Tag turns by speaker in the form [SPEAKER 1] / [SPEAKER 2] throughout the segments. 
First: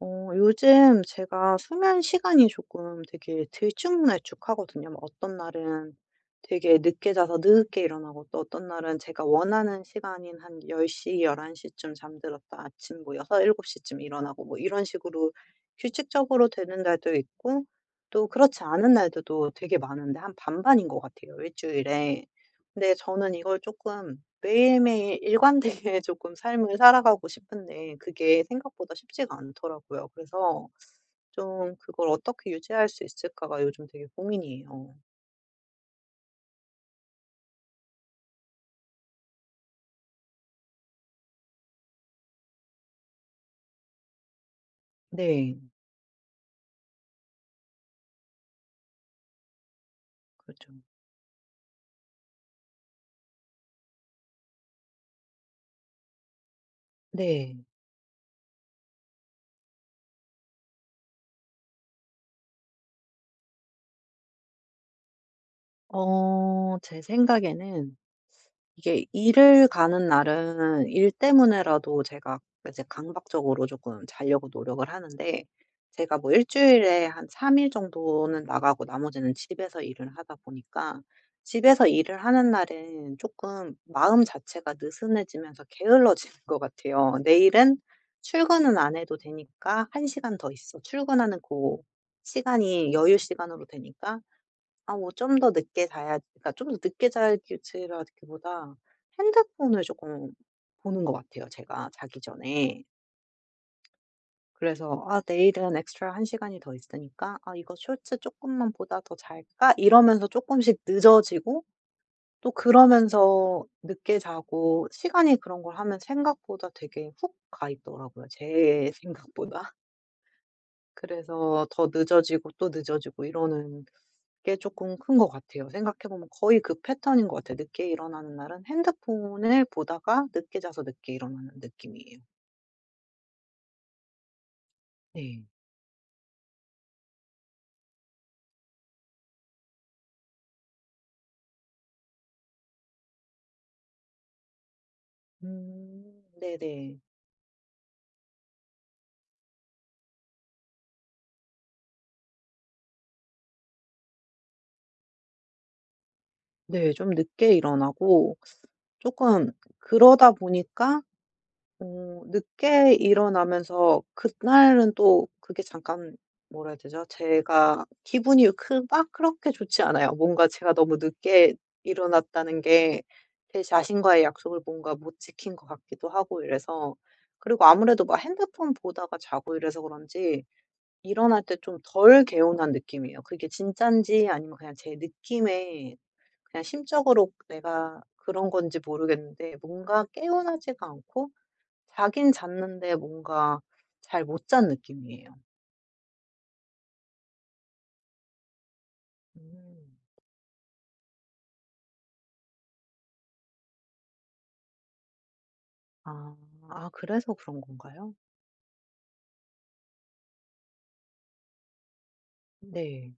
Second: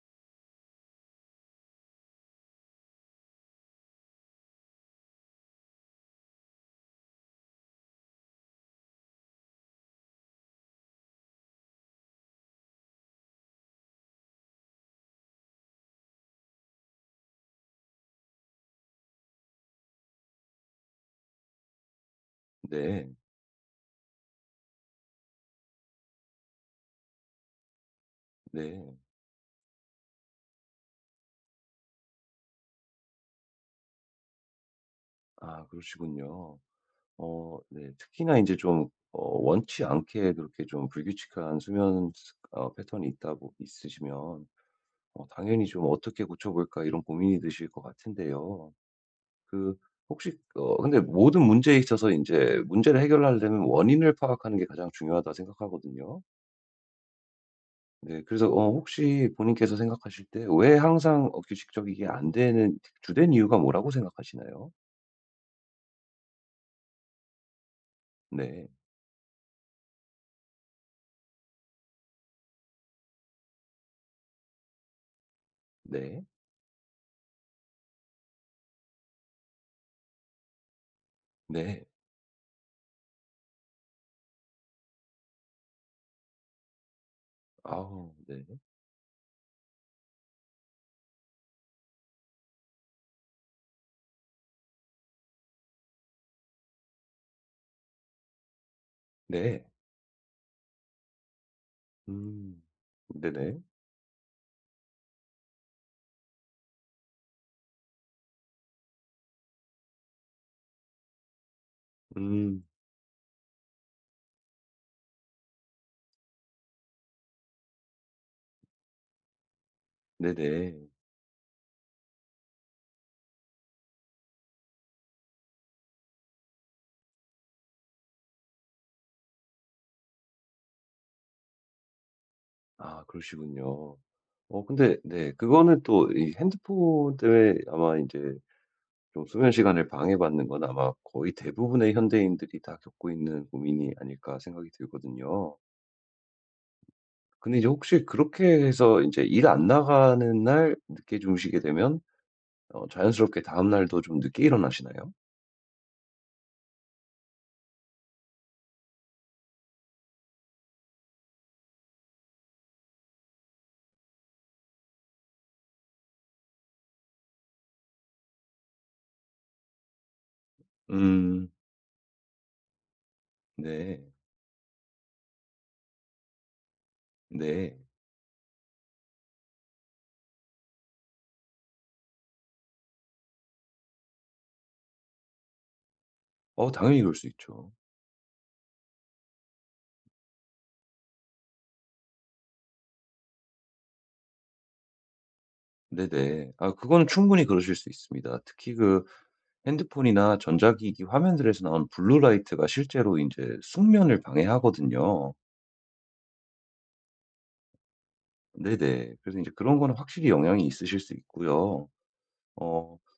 [SPEAKER 1] 요즘 제가 수면 시간이 조금 되게 들쭉날쭉하거든요. 뭐 어떤 날은 되게 늦게 자서 늦게 일어나고 또 어떤 날은 제가 원하는 시간인 한 10시, 11시쯤 잠들었다 아침 뭐 6, 7시쯤 일어나고 뭐 이런 식으로 규칙적으로 되는 날도 있고 또 그렇지 않은 날들도 되게 많은데 한 반반인 것 같아요. 일주일에. 근데
[SPEAKER 2] 네.
[SPEAKER 1] 저는 이걸 조금 매일매일 일관되게 조금 삶을 살아가고 싶은데 그게
[SPEAKER 2] 네.
[SPEAKER 1] 생각보다 쉽지가 않더라고요. 그래서 좀 그걸 어떻게 유지할 수 있을까가 요즘 되게 고민이에요.
[SPEAKER 2] 아 그러시군요. 네. 특히나 이제 좀 원치 않게 그렇게 좀 불규칙한 수면 습 어 패턴이 있다 보 있으시면
[SPEAKER 1] 네.
[SPEAKER 2] 당연히 좀 '어떻게 고쳐 볼까.' 이런 고민이 드실 것 같은데요. 그 혹시
[SPEAKER 1] 그렇죠.
[SPEAKER 2] 근데 모든 문제에 있어서 이제 문제를 해결하려면 원인을 파악하는 게 가장 중요하다 생각하거든요.
[SPEAKER 1] 네.
[SPEAKER 2] 네. 그래서 혹시 본인께서 생각하실 때 왜 항상 규칙적이게 안 되는 주된 이유가 뭐라고 생각하시나요?
[SPEAKER 1] 제 생각에는
[SPEAKER 2] 네.
[SPEAKER 1] 이게 일을 가는 날은 일 때문에라도 제가 이제 강박적으로 조금 자려고 노력을 하는데 제가
[SPEAKER 2] 네.
[SPEAKER 1] 뭐 일 주일에 한 3일 정도는 나가고 나머지는 집에서 일을 하다 보니까
[SPEAKER 2] 네.
[SPEAKER 1] 집에서 일을 하는 날은 조금 마음 자체가 느슨해지면서 게을러지는 것 같아요. 내일은
[SPEAKER 2] 아우 네.
[SPEAKER 1] 출근은 안 해도 되니까 한 시간 더 있어. 출근하는 그 시간이 여유 시간으로 되니까 아 뭐 좀 더 늦게 자야 그러니까 좀 더 늦게 자기보다
[SPEAKER 2] 네.
[SPEAKER 1] 핸드폰을 조금 보는 것 같아요 제가 자기
[SPEAKER 2] 음.
[SPEAKER 1] 전에.
[SPEAKER 2] 네네.
[SPEAKER 1] 그래서 '아 내일은 엑스트라 한 시간이 더 있으니까 아 이거 쇼츠 조금만 보다 더 잘까?' 이러면서 조금씩 늦어지고 또
[SPEAKER 2] 음.
[SPEAKER 1] 그러면서 늦게 자고 시간이 그런 걸 하면 생각보다 되게 훅 가 있더라고요 제 생각보다.
[SPEAKER 2] 네네.
[SPEAKER 1] 그래서 더 늦어지고 또 늦어지고 이러는 게 조금 큰 것 같아요. 생각해 보면 거의 그 패턴인 것 같아요. 늦게 일어나는 날은 핸드폰을 보다가 늦게 자서 늦게 일어나는 느낌이에요.
[SPEAKER 2] 아 그러시군요. 근데 네,
[SPEAKER 1] 네.
[SPEAKER 2] 그거는 또 이 핸드폰 때문에 아마 이제 좀 수면 시간을 방해받는 건 아마 거의 대부분의 현대인들이 다 겪고 있는 고민이 아닐까 생각이 들거든요.
[SPEAKER 1] 음. 네네.
[SPEAKER 2] 근데 이제 혹시 그렇게 해서 이제 일 안 나가는 날 늦게 주무시게 되면 자연스럽게 다음 날도 좀 늦게 일어나시나요?
[SPEAKER 1] 네. 좀 늦게 일어나고 조금 그러다 보니까 늦게 일어나면서 그날은 또 그게 잠깐 뭐라 해야 되죠? 제가 기분이 그 막 그렇게 좋지 않아요. 뭔가 제가 너무
[SPEAKER 2] 음.
[SPEAKER 1] 늦게 일어났다는 게 제
[SPEAKER 2] 네.
[SPEAKER 1] 자신과의 약속을 뭔가 못 지킨 것 같기도 하고 이래서 그리고
[SPEAKER 2] 네.
[SPEAKER 1] 아무래도 막 핸드폰 보다가 자고 이래서 그런지 일어날 때 좀 덜 개운한 느낌이에요. 그게 진짠지 아니면 그냥 제 느낌에 그냥
[SPEAKER 2] 당연히 그럴 수
[SPEAKER 1] 심적으로
[SPEAKER 2] 있죠.
[SPEAKER 1] 내가 그런 건지 모르겠는데 뭔가 개운하지가 않고 자긴 잤는데 뭔가 잘 못 잔 느낌이에요.
[SPEAKER 2] 네네. 아 그거는 충분히 그러실 수 있습니다. 특히 그
[SPEAKER 1] 음.
[SPEAKER 2] 핸드폰이나 전자기기 화면들에서 나오는 블루라이트가 실제로 이제 숙면을 방해하거든요.
[SPEAKER 1] 아. 아 그래서 그런 건가요?
[SPEAKER 2] 네네. 그래서 이제 그런 거는 확실히 영향이 있으실 수 있고요. 어
[SPEAKER 1] 네.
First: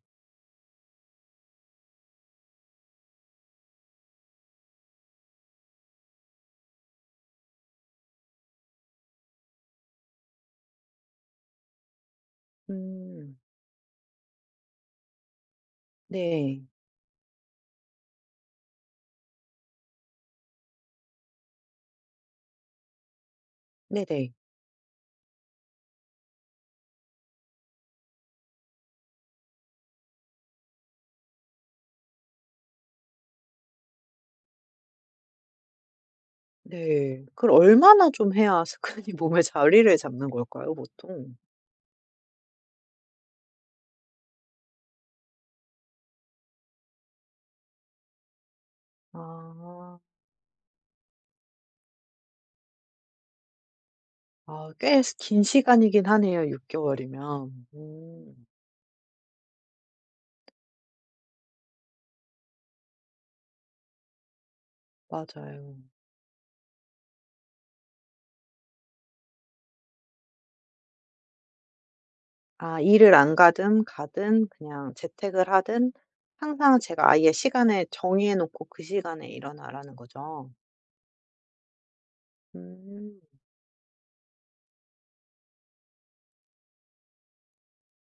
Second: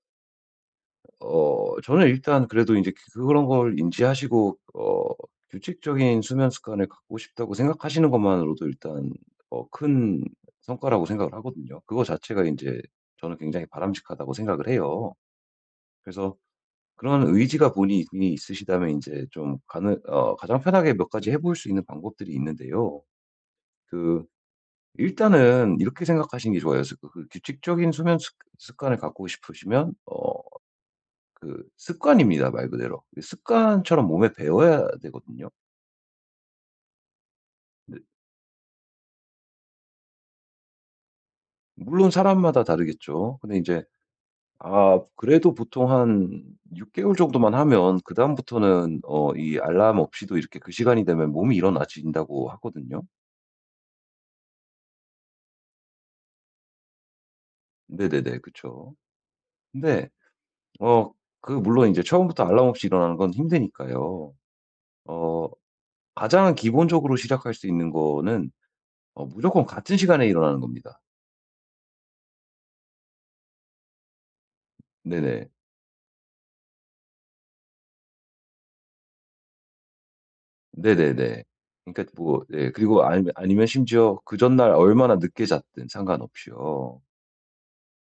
[SPEAKER 2] 저는 일단 그래도 이제 그런 걸 인지하시고 규칙적인 수면 습관을 갖고 싶다고 생각하시는 것만으로도 일단 큰 성과라고 생각을 하거든요. 그거 자체가 이제 저는
[SPEAKER 1] 음.
[SPEAKER 2] 굉장히 바람직하다고 생각을 해요. 그래서
[SPEAKER 1] 네.
[SPEAKER 2] 그런 의지가 본인이 있으시다면 이제 좀 가능 어 가장 편하게 몇 가지 해볼 수 있는 방법들이 있는데요. 그
[SPEAKER 1] 네네.
[SPEAKER 2] 일단은 이렇게 생각하시는 게 좋아요. 습 그 규칙적인 수면 습 습관을 갖고 싶으시면 그 습관입니다, 말 그대로. 그 습관처럼 몸에 배어야 되거든요.
[SPEAKER 1] 네. 그걸
[SPEAKER 2] 근데
[SPEAKER 1] 얼마나 좀 해야 습관이 몸에 자리를 잡는 걸까요, 보통?
[SPEAKER 2] 물론 사람마다 다르겠죠. 근데 이제 그래도 보통 한 6 개월 정도만 하면 그다음부터는 이 알람
[SPEAKER 1] 아.
[SPEAKER 2] 없이도 이렇게 그 시간이 되면 몸이 일어나진다고 하거든요.
[SPEAKER 1] 아 꽤 스 긴 시간이긴 하네요, 6 개월이면.
[SPEAKER 2] 네네네.
[SPEAKER 1] 음.
[SPEAKER 2] 그쵸. 근데 어 물론 이제 처음부터 알람 없이 일어나는 건 힘드니까요. 어
[SPEAKER 1] 맞아요.
[SPEAKER 2] 가장 기본적으로 시작할 수 있는 거는 무조건 같은 시간에 일어나는 겁니다.
[SPEAKER 1] 아 일을 안 가든 가든 그냥
[SPEAKER 2] 네네.
[SPEAKER 1] 재택을 하든 항상 제가 아예 시간을 정해 놓고 그 시간에 일어나라는 거죠?
[SPEAKER 2] 네네네. 그러니까 뭐 네 그리고
[SPEAKER 1] 음.
[SPEAKER 2] 아니면 심지어 그 전날 얼마나 늦게 잤든 상관없이요.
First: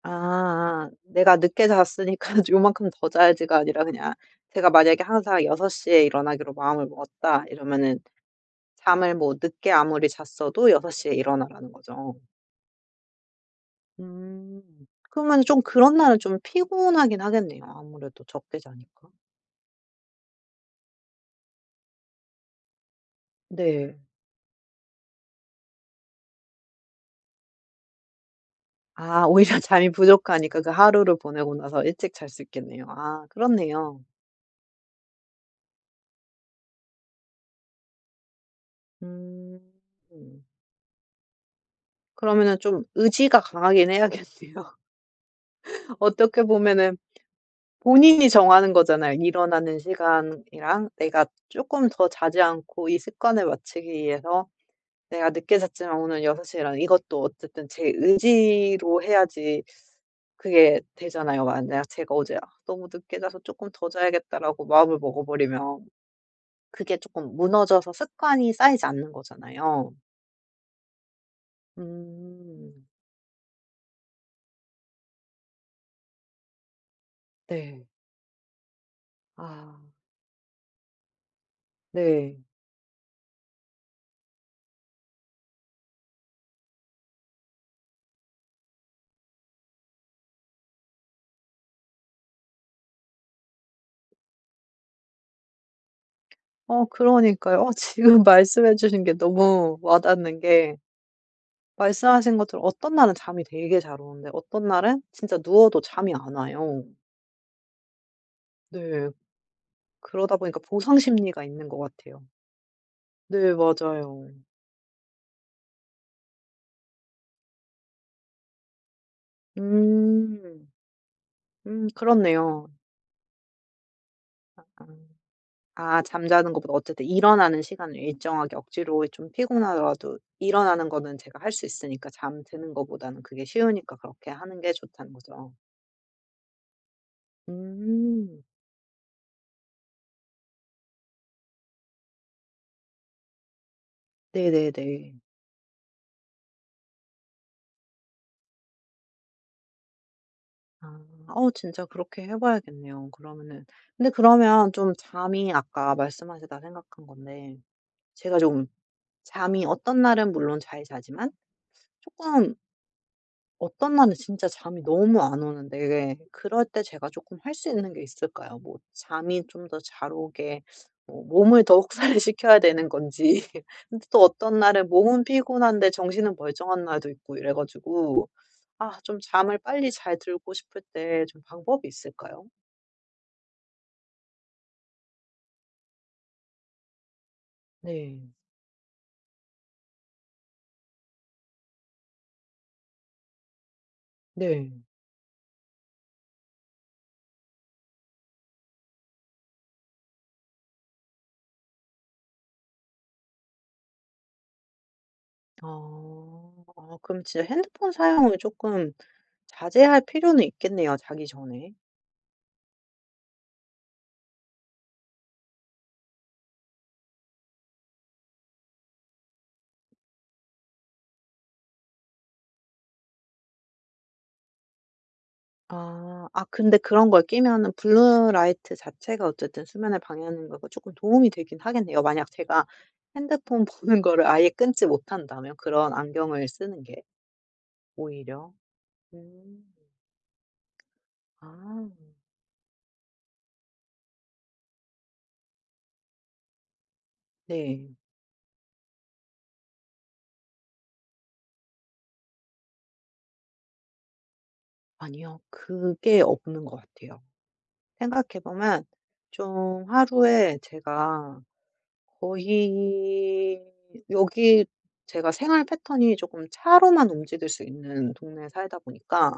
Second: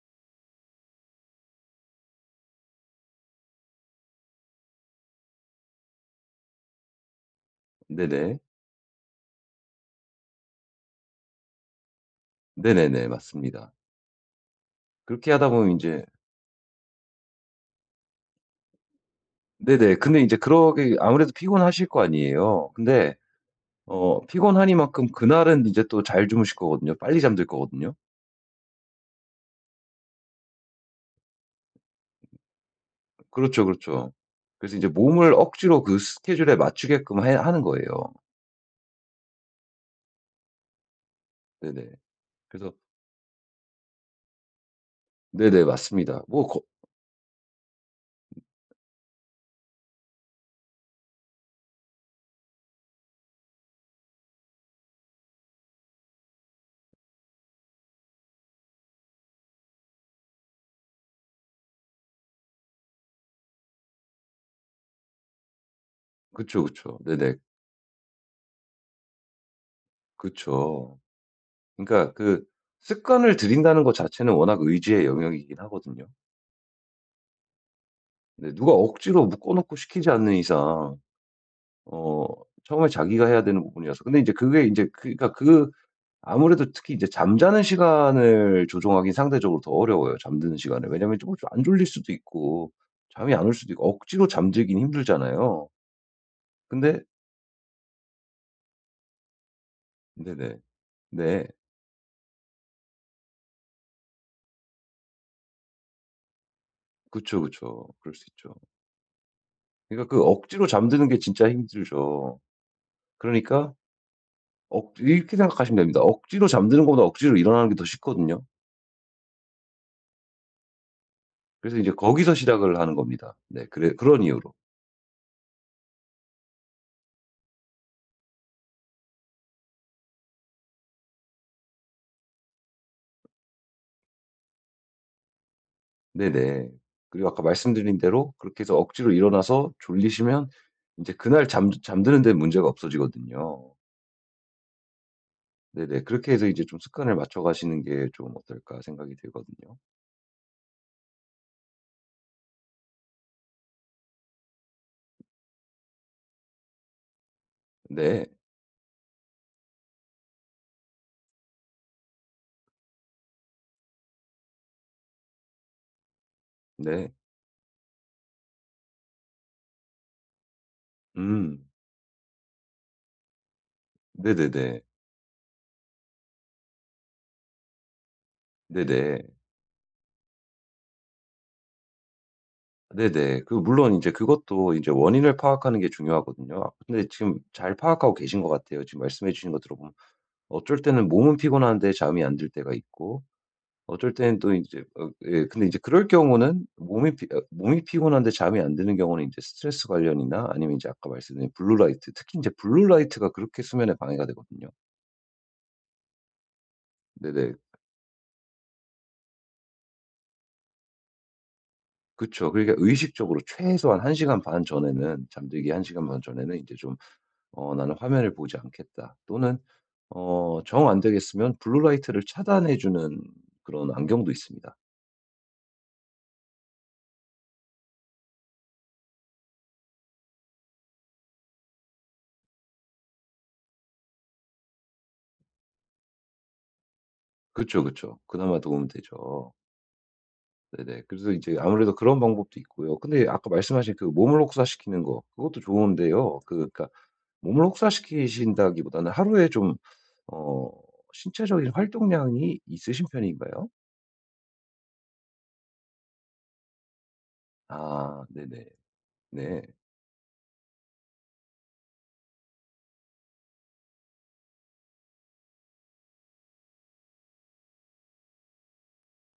[SPEAKER 1] 아. 아. 내가 늦게 잤으니까 요만큼 더 자야지가 아니라 그냥 제가 만약에 항상 6시에 일어나기로 마음을 먹었다 이러면은
[SPEAKER 2] 네네.
[SPEAKER 1] 잠을 뭐 늦게 아무리 잤어도 6시에 일어나라는 거죠.
[SPEAKER 2] 네네네. 맞습니다.
[SPEAKER 1] 음.
[SPEAKER 2] 그렇게
[SPEAKER 1] 그러면
[SPEAKER 2] 하다
[SPEAKER 1] 좀
[SPEAKER 2] 보면 이
[SPEAKER 1] 그런
[SPEAKER 2] 제
[SPEAKER 1] 날은 좀 피곤하긴 하겠네요, 아무래도 적게 자니까.
[SPEAKER 2] 네네. 근데 이제 그러게 아무래도 피곤하실 거 아니에요. 근데
[SPEAKER 1] 네.
[SPEAKER 2] 피곤하니만큼 그날은 이제 또 잘 주무실 거거든요. 빨리 잠들 거거든요.
[SPEAKER 1] 아 오히려 잠이 부족하니까 그 하루를 보내고 나서 일찍 잘 수 있겠네요. 아
[SPEAKER 2] 그렇죠,
[SPEAKER 1] 그렇네요.
[SPEAKER 2] 그렇죠. 그래서 이제 몸을 억지로 그 스케줄에 맞추게끔 해 하는 거예요.
[SPEAKER 1] 음.
[SPEAKER 2] 네네.
[SPEAKER 1] 그러면은
[SPEAKER 2] 그래서
[SPEAKER 1] 좀 의지가 강하긴 해야겠네요.
[SPEAKER 2] 네네 맞습니다.
[SPEAKER 1] 어떻게
[SPEAKER 2] 뭐 거
[SPEAKER 1] 보면은 본인이 정하는 거잖아요. 일어나는 시간이랑 내가 조금 더 자지 않고 이 습관을 맞추기 위해서 내가 늦게 잤지만 오늘 6 시에 일어나 이것도 어쨌든 제 의지로 해야지 그게 되잖아요. 만약 제가 어제 '아 너무 늦게 자서 쪼끔 더 자야겠다.'라고 마음을 먹어 버리면
[SPEAKER 2] 그쵸,
[SPEAKER 1] 그게
[SPEAKER 2] 그쵸.
[SPEAKER 1] 쪼끔
[SPEAKER 2] 네네.
[SPEAKER 1] 무너져서 습관이 쌓이지 않는 거잖아요.
[SPEAKER 2] 그쵸. 그러니까 그
[SPEAKER 1] 음.
[SPEAKER 2] 습관을 들인다는 것 자체는 워낙 의지의 영역이긴 하거든요.
[SPEAKER 1] 네.
[SPEAKER 2] 네 누가 억지로 묶어 놓고
[SPEAKER 1] 아
[SPEAKER 2] 시키지 않는 이상 어
[SPEAKER 1] 네.
[SPEAKER 2] 처음에 자기가 해야 되는 부분이라서 근데 이제 그게 이제그니까그 아무래도 특히 이제 잠자는 시간을 조종하기 상대적으로 더 어려워요, 잠드는 시간을. 왜냐면 좀 안 졸릴 수도 있고 잠이 안 올 수도 있고 억지로 잠들긴 힘들잖아요. 근데
[SPEAKER 1] 그러니까요. 지금 말씀해 주신 게 너무 와 닿는
[SPEAKER 2] 네네.
[SPEAKER 1] 게
[SPEAKER 2] 네.
[SPEAKER 1] 말씀하신 것처럼 어떤 날은 잠이 되게 잘 오는데 어떤 날은 진짜 누워도 잠이 안 와요.
[SPEAKER 2] 그쵸, 그쵸. 그럴 수 있죠.
[SPEAKER 1] 네.
[SPEAKER 2] 그러니까 그
[SPEAKER 1] 그러다 보니까
[SPEAKER 2] 억지로
[SPEAKER 1] 보상
[SPEAKER 2] 잠드는 게
[SPEAKER 1] 심리가
[SPEAKER 2] 진짜
[SPEAKER 1] 있는 것 같아요.
[SPEAKER 2] 힘들죠.
[SPEAKER 1] 네
[SPEAKER 2] 그러니까
[SPEAKER 1] 맞아요.
[SPEAKER 2] 억 이렇게 생각하시면 됩니다. 억지로 잠드는 것보다 억지로 일어나는 게 더 쉽거든요.
[SPEAKER 1] 음.
[SPEAKER 2] 그래서 이제 거기서
[SPEAKER 1] 그렇네요.
[SPEAKER 2] 시작을 하는 겁니다. 네. 그래, 그런 이유로.
[SPEAKER 1] 아. 아 잠자는 것보다 어쨌든 일어나는 시간을 일정하게 억지로 좀 피곤하더라도 일어나는 거는 제가 할 수 있으니까 잠드는 것보다는 그게 쉬우니까 그렇게 하는 게 좋다는 거죠.
[SPEAKER 2] 네네. 그리고 아까 말씀드린 대로
[SPEAKER 1] 음.
[SPEAKER 2] 그렇게 해서 억지로 일어나서 졸리시면 이제 그날 잠 잠드는 데 문제가 없어지거든요.
[SPEAKER 1] 네네네.
[SPEAKER 2] 네네. 그렇게 해서 이제 좀 습관을 맞춰 가시는 게 좀 어떨까 생각이 들거든요.
[SPEAKER 1] 아. 진짜 그렇게 해 봐야겠네요 그러면은. 근데 그러면 좀 잠이 아까 말씀하시다 생각한 건데
[SPEAKER 2] 네.
[SPEAKER 1] 제가 좀 잠이 어떤 날은 물론 잘 자지만 조금 어떤 날은 진짜 잠이 너무 안 오는데 그럴 때 제가
[SPEAKER 2] 네.
[SPEAKER 1] 조금 할 수 있는 게 있을까요? 뭐 잠이 좀 더 잘 오게 뭐
[SPEAKER 2] 음.
[SPEAKER 1] 몸을 더 혹사시켜야 를 되는 건지 근데 또 어떤
[SPEAKER 2] 네네네.
[SPEAKER 1] 날은 몸은 피곤한데 정신은 멀쩡한 날도 있고 이래 가지고 아 좀
[SPEAKER 2] 네네.
[SPEAKER 1] 잠을 빨리 잘 들고 싶을 때 좀 방법이 있을까요?
[SPEAKER 2] 네네. 물론 이제 그것도 이제 원인을 파악하는 게 중요하거든요. 아 근데 지금 잘 파악하고
[SPEAKER 1] 네.
[SPEAKER 2] 계신 것 같아요. 지금 말씀해 주신 거 들어보면 어쩔 때는 몸은 피곤한데 잠이 안 들 때가 있고 어쩔 때는 또 이
[SPEAKER 1] 네.
[SPEAKER 2] 제 근데 이제 그럴 경우는 몸이 피 어 몸이 피곤한데 잠이 안 드는 경우는 이제 스트레스 관련이나 아니면 이제 아까 말씀드린 블루 라이트, 특히 인제 블루 라이트가 그렇게 수면에 방해가 되거든요.
[SPEAKER 1] 아. 아 그럼 진짜
[SPEAKER 2] 네네.
[SPEAKER 1] 핸드폰 사용을 조금 자제할 필요는 있겠네요, 자기 전에.
[SPEAKER 2] 그쵸. 그러니까 의식적으로 최소한 1 시간 반 전에는, 잠들기 1 시간 반 전에는 인제 좀 '어 나는 화면을 보지 않겠다.' 또는 정 안 되겠으면 블루 라이트를 차단해 주는 그런 안경도 있습니다.
[SPEAKER 1] 아. 아 근데 그런 걸 끼면은 블루라이트 자체가 어쨌든 수면을 방해하는 거고 조금 도움이 되긴 하겠네요. 만약 제가 핸드폰 보는 거를 아예 끊지 못한다면 그런 안경을 쓰는 게
[SPEAKER 2] 그쵸, 그쵸.
[SPEAKER 1] 오히려.
[SPEAKER 2] 그나마 도움이 되죠.
[SPEAKER 1] 음.
[SPEAKER 2] 네네. 그래서 이제
[SPEAKER 1] 아.
[SPEAKER 2] 아무래도 그런 방법도 있고요. 근데 아까 말씀하신 그 몸을 혹사시키는 거 그것도 좋은데요. 그러니까 몸을
[SPEAKER 1] 네.
[SPEAKER 2] 혹사시키신다기보다는 하루에 좀 어 신체적인 활동량이 있으신 편인가요?
[SPEAKER 1] 아니요. 그게 없는 것 같아요.
[SPEAKER 2] 아
[SPEAKER 1] 생각해
[SPEAKER 2] 네네.
[SPEAKER 1] 보면
[SPEAKER 2] 네.
[SPEAKER 1] 좀 하루에 제가 거의 여기 제가 생활 패턴이 조금 차로만 움직일 수 있는 동네에 살다 보니까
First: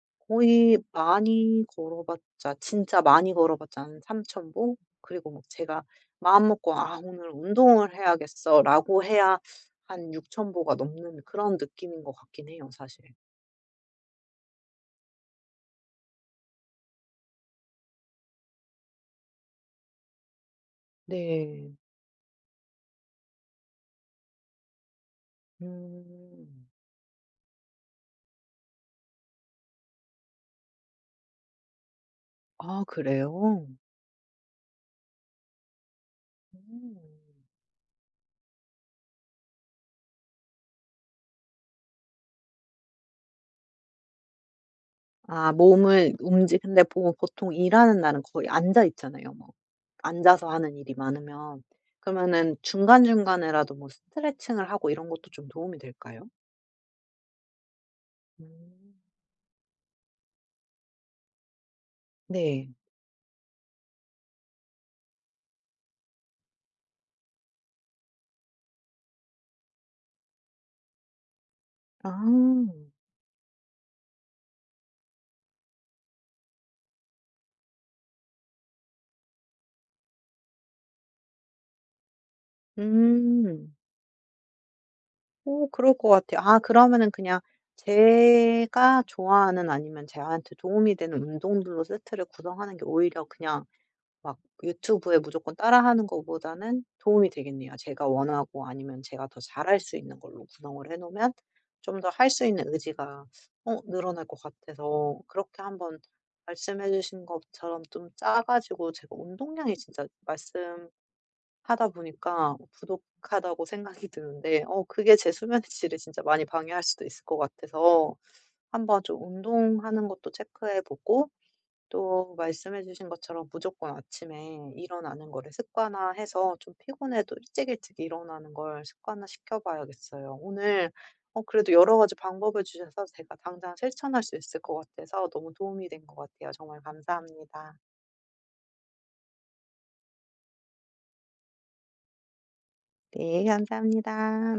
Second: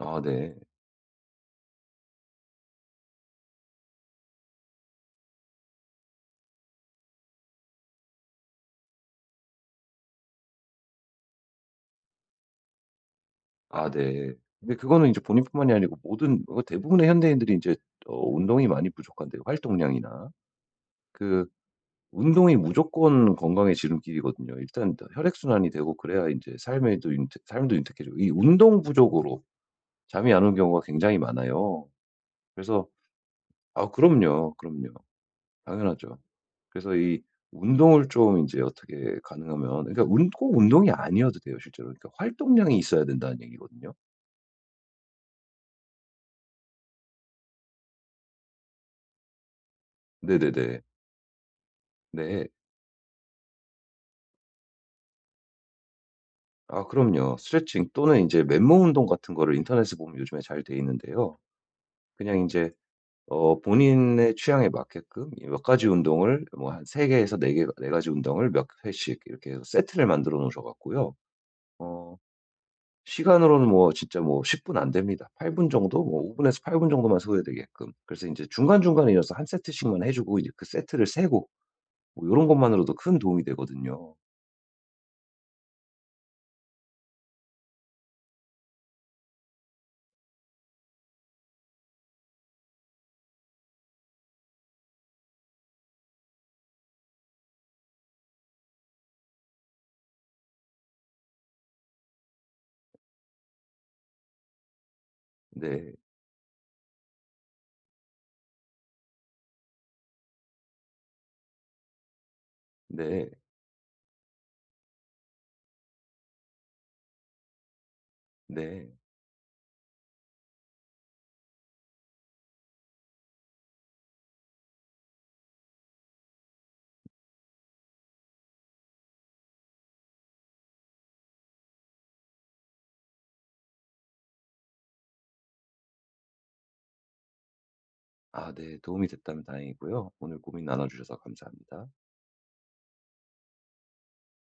[SPEAKER 2] 아 네.
[SPEAKER 1] 거의 많이 걸어봤자 진짜 많이 걸어봤자 한3천 보? 그리고 막 제가 마음 먹고 '아 오늘 운동을 해야겠어.'라고 해야 한6천 보가 넘는 그런 느낌인 것 같긴 해요 사실.
[SPEAKER 2] 아 네. 근데 그거는 이제 본인뿐만이 아니고 모든 대부분의 현대인들이 이제 운동이 많이 부족한데요, 활동량이나. 그
[SPEAKER 1] 네.
[SPEAKER 2] 운동이 무조건 건강의 지름길이거든요. 일단 혈액순환이 되고 그래야 이제
[SPEAKER 1] 음.
[SPEAKER 2] 삶에도 윤택 삶도 윤택해져요. 이 운동 부족으로 잠이 안 오는 경우가 굉장히 많아요.
[SPEAKER 1] 아
[SPEAKER 2] 그래서
[SPEAKER 1] 그래요?
[SPEAKER 2] 아 그럼요, 그럼요. 당연하죠. 그래서
[SPEAKER 1] 음.
[SPEAKER 2] 이 운동을 좀 이제 어떻게 가능하면 그러니까 운 꼭 운동이 아니어도 돼요, 실제로. 그러니까 활동량이 있어야 된다는 얘기거든요.
[SPEAKER 1] 아 몸을 움직 근데 보 보통 일하는 날은 거의 앉아 있잖아요 뭐. 앉아서 하는
[SPEAKER 2] 네네네.
[SPEAKER 1] 일이 많으면.
[SPEAKER 2] 네.
[SPEAKER 1] 그러면은 중간중간에라도 뭐 스트레칭을 하고 이런 것도 좀 도움이 될까요?
[SPEAKER 2] 아 그럼요. 스트레칭 또는 이제 맨몸
[SPEAKER 1] 음.
[SPEAKER 2] 운동 같은 거를 인터넷에 보면 요즘에 잘 돼 있는데요. 그냥 이제
[SPEAKER 1] 네.
[SPEAKER 2] 본인의 취향에 맞게끔 이몇 가지 운동을 뭐 한 3 개에서 4개네 가지 운동을 몇 회씩 이렇게 해서 세트를 만들어 놓으셔 갖고요.
[SPEAKER 1] 아.
[SPEAKER 2] 어 시간으로는 뭐 진짜 뭐 10분 안 됩니다. 8분 정도, 뭐 5 분에서 8분 정도만 소요되게끔. 그래서 이제 중간중간에 이어서 한 세트씩만 해 주고 이제 그 세트를 세고 뭐런 것만으로도 큰 도움이
[SPEAKER 1] 음.
[SPEAKER 2] 되거든요.
[SPEAKER 1] 오 그럴 것 같아요. 아 그러면은 그냥 제가 좋아하는 아니면 가한테 도움이 되는 운동들로 세트를 구성하는 게 오히려 그냥 막 유튜브에 무조건 따라하는 것보다는 도움이 되겠네요. 제가 원하고 아니면 제가 더 잘할 수 있는 걸로 구성을 해 놓으면 좀 더 할 수 있는 의지가 늘어날 것 같아서 그렇게
[SPEAKER 2] 네.
[SPEAKER 1] 한번 말씀해 주신 것처럼 좀 짜 가지고 제가 운동량이 진짜 말씀하다 보니까
[SPEAKER 2] 네.
[SPEAKER 1] 부족하다고 생각이 드는데 그게 제 수면의 질을 진짜 많이 방해할 수도 있을 것 같아서
[SPEAKER 2] 네.
[SPEAKER 1] 한번 좀 운동하는 것도 체크해 보고 또 말씀해 주신 것처럼 무조건 아침에 일어나는 거를 습관화해서 좀 피곤해도 일찍 일찍 일어나는 걸 습관화시켜 봐야겠어요. 오늘 그래도 여러 가지 방법을 주셔서 제가 당장 실천할 수 있을 것 같아서 너무 도움이 된 것 같아요. 정말 감사합니다.
[SPEAKER 2] 아 네. 도움이 됐다면 다행이고요. 오늘 고민 나눠 주셔서 감사합니다.
[SPEAKER 1] 네, 감사합니다.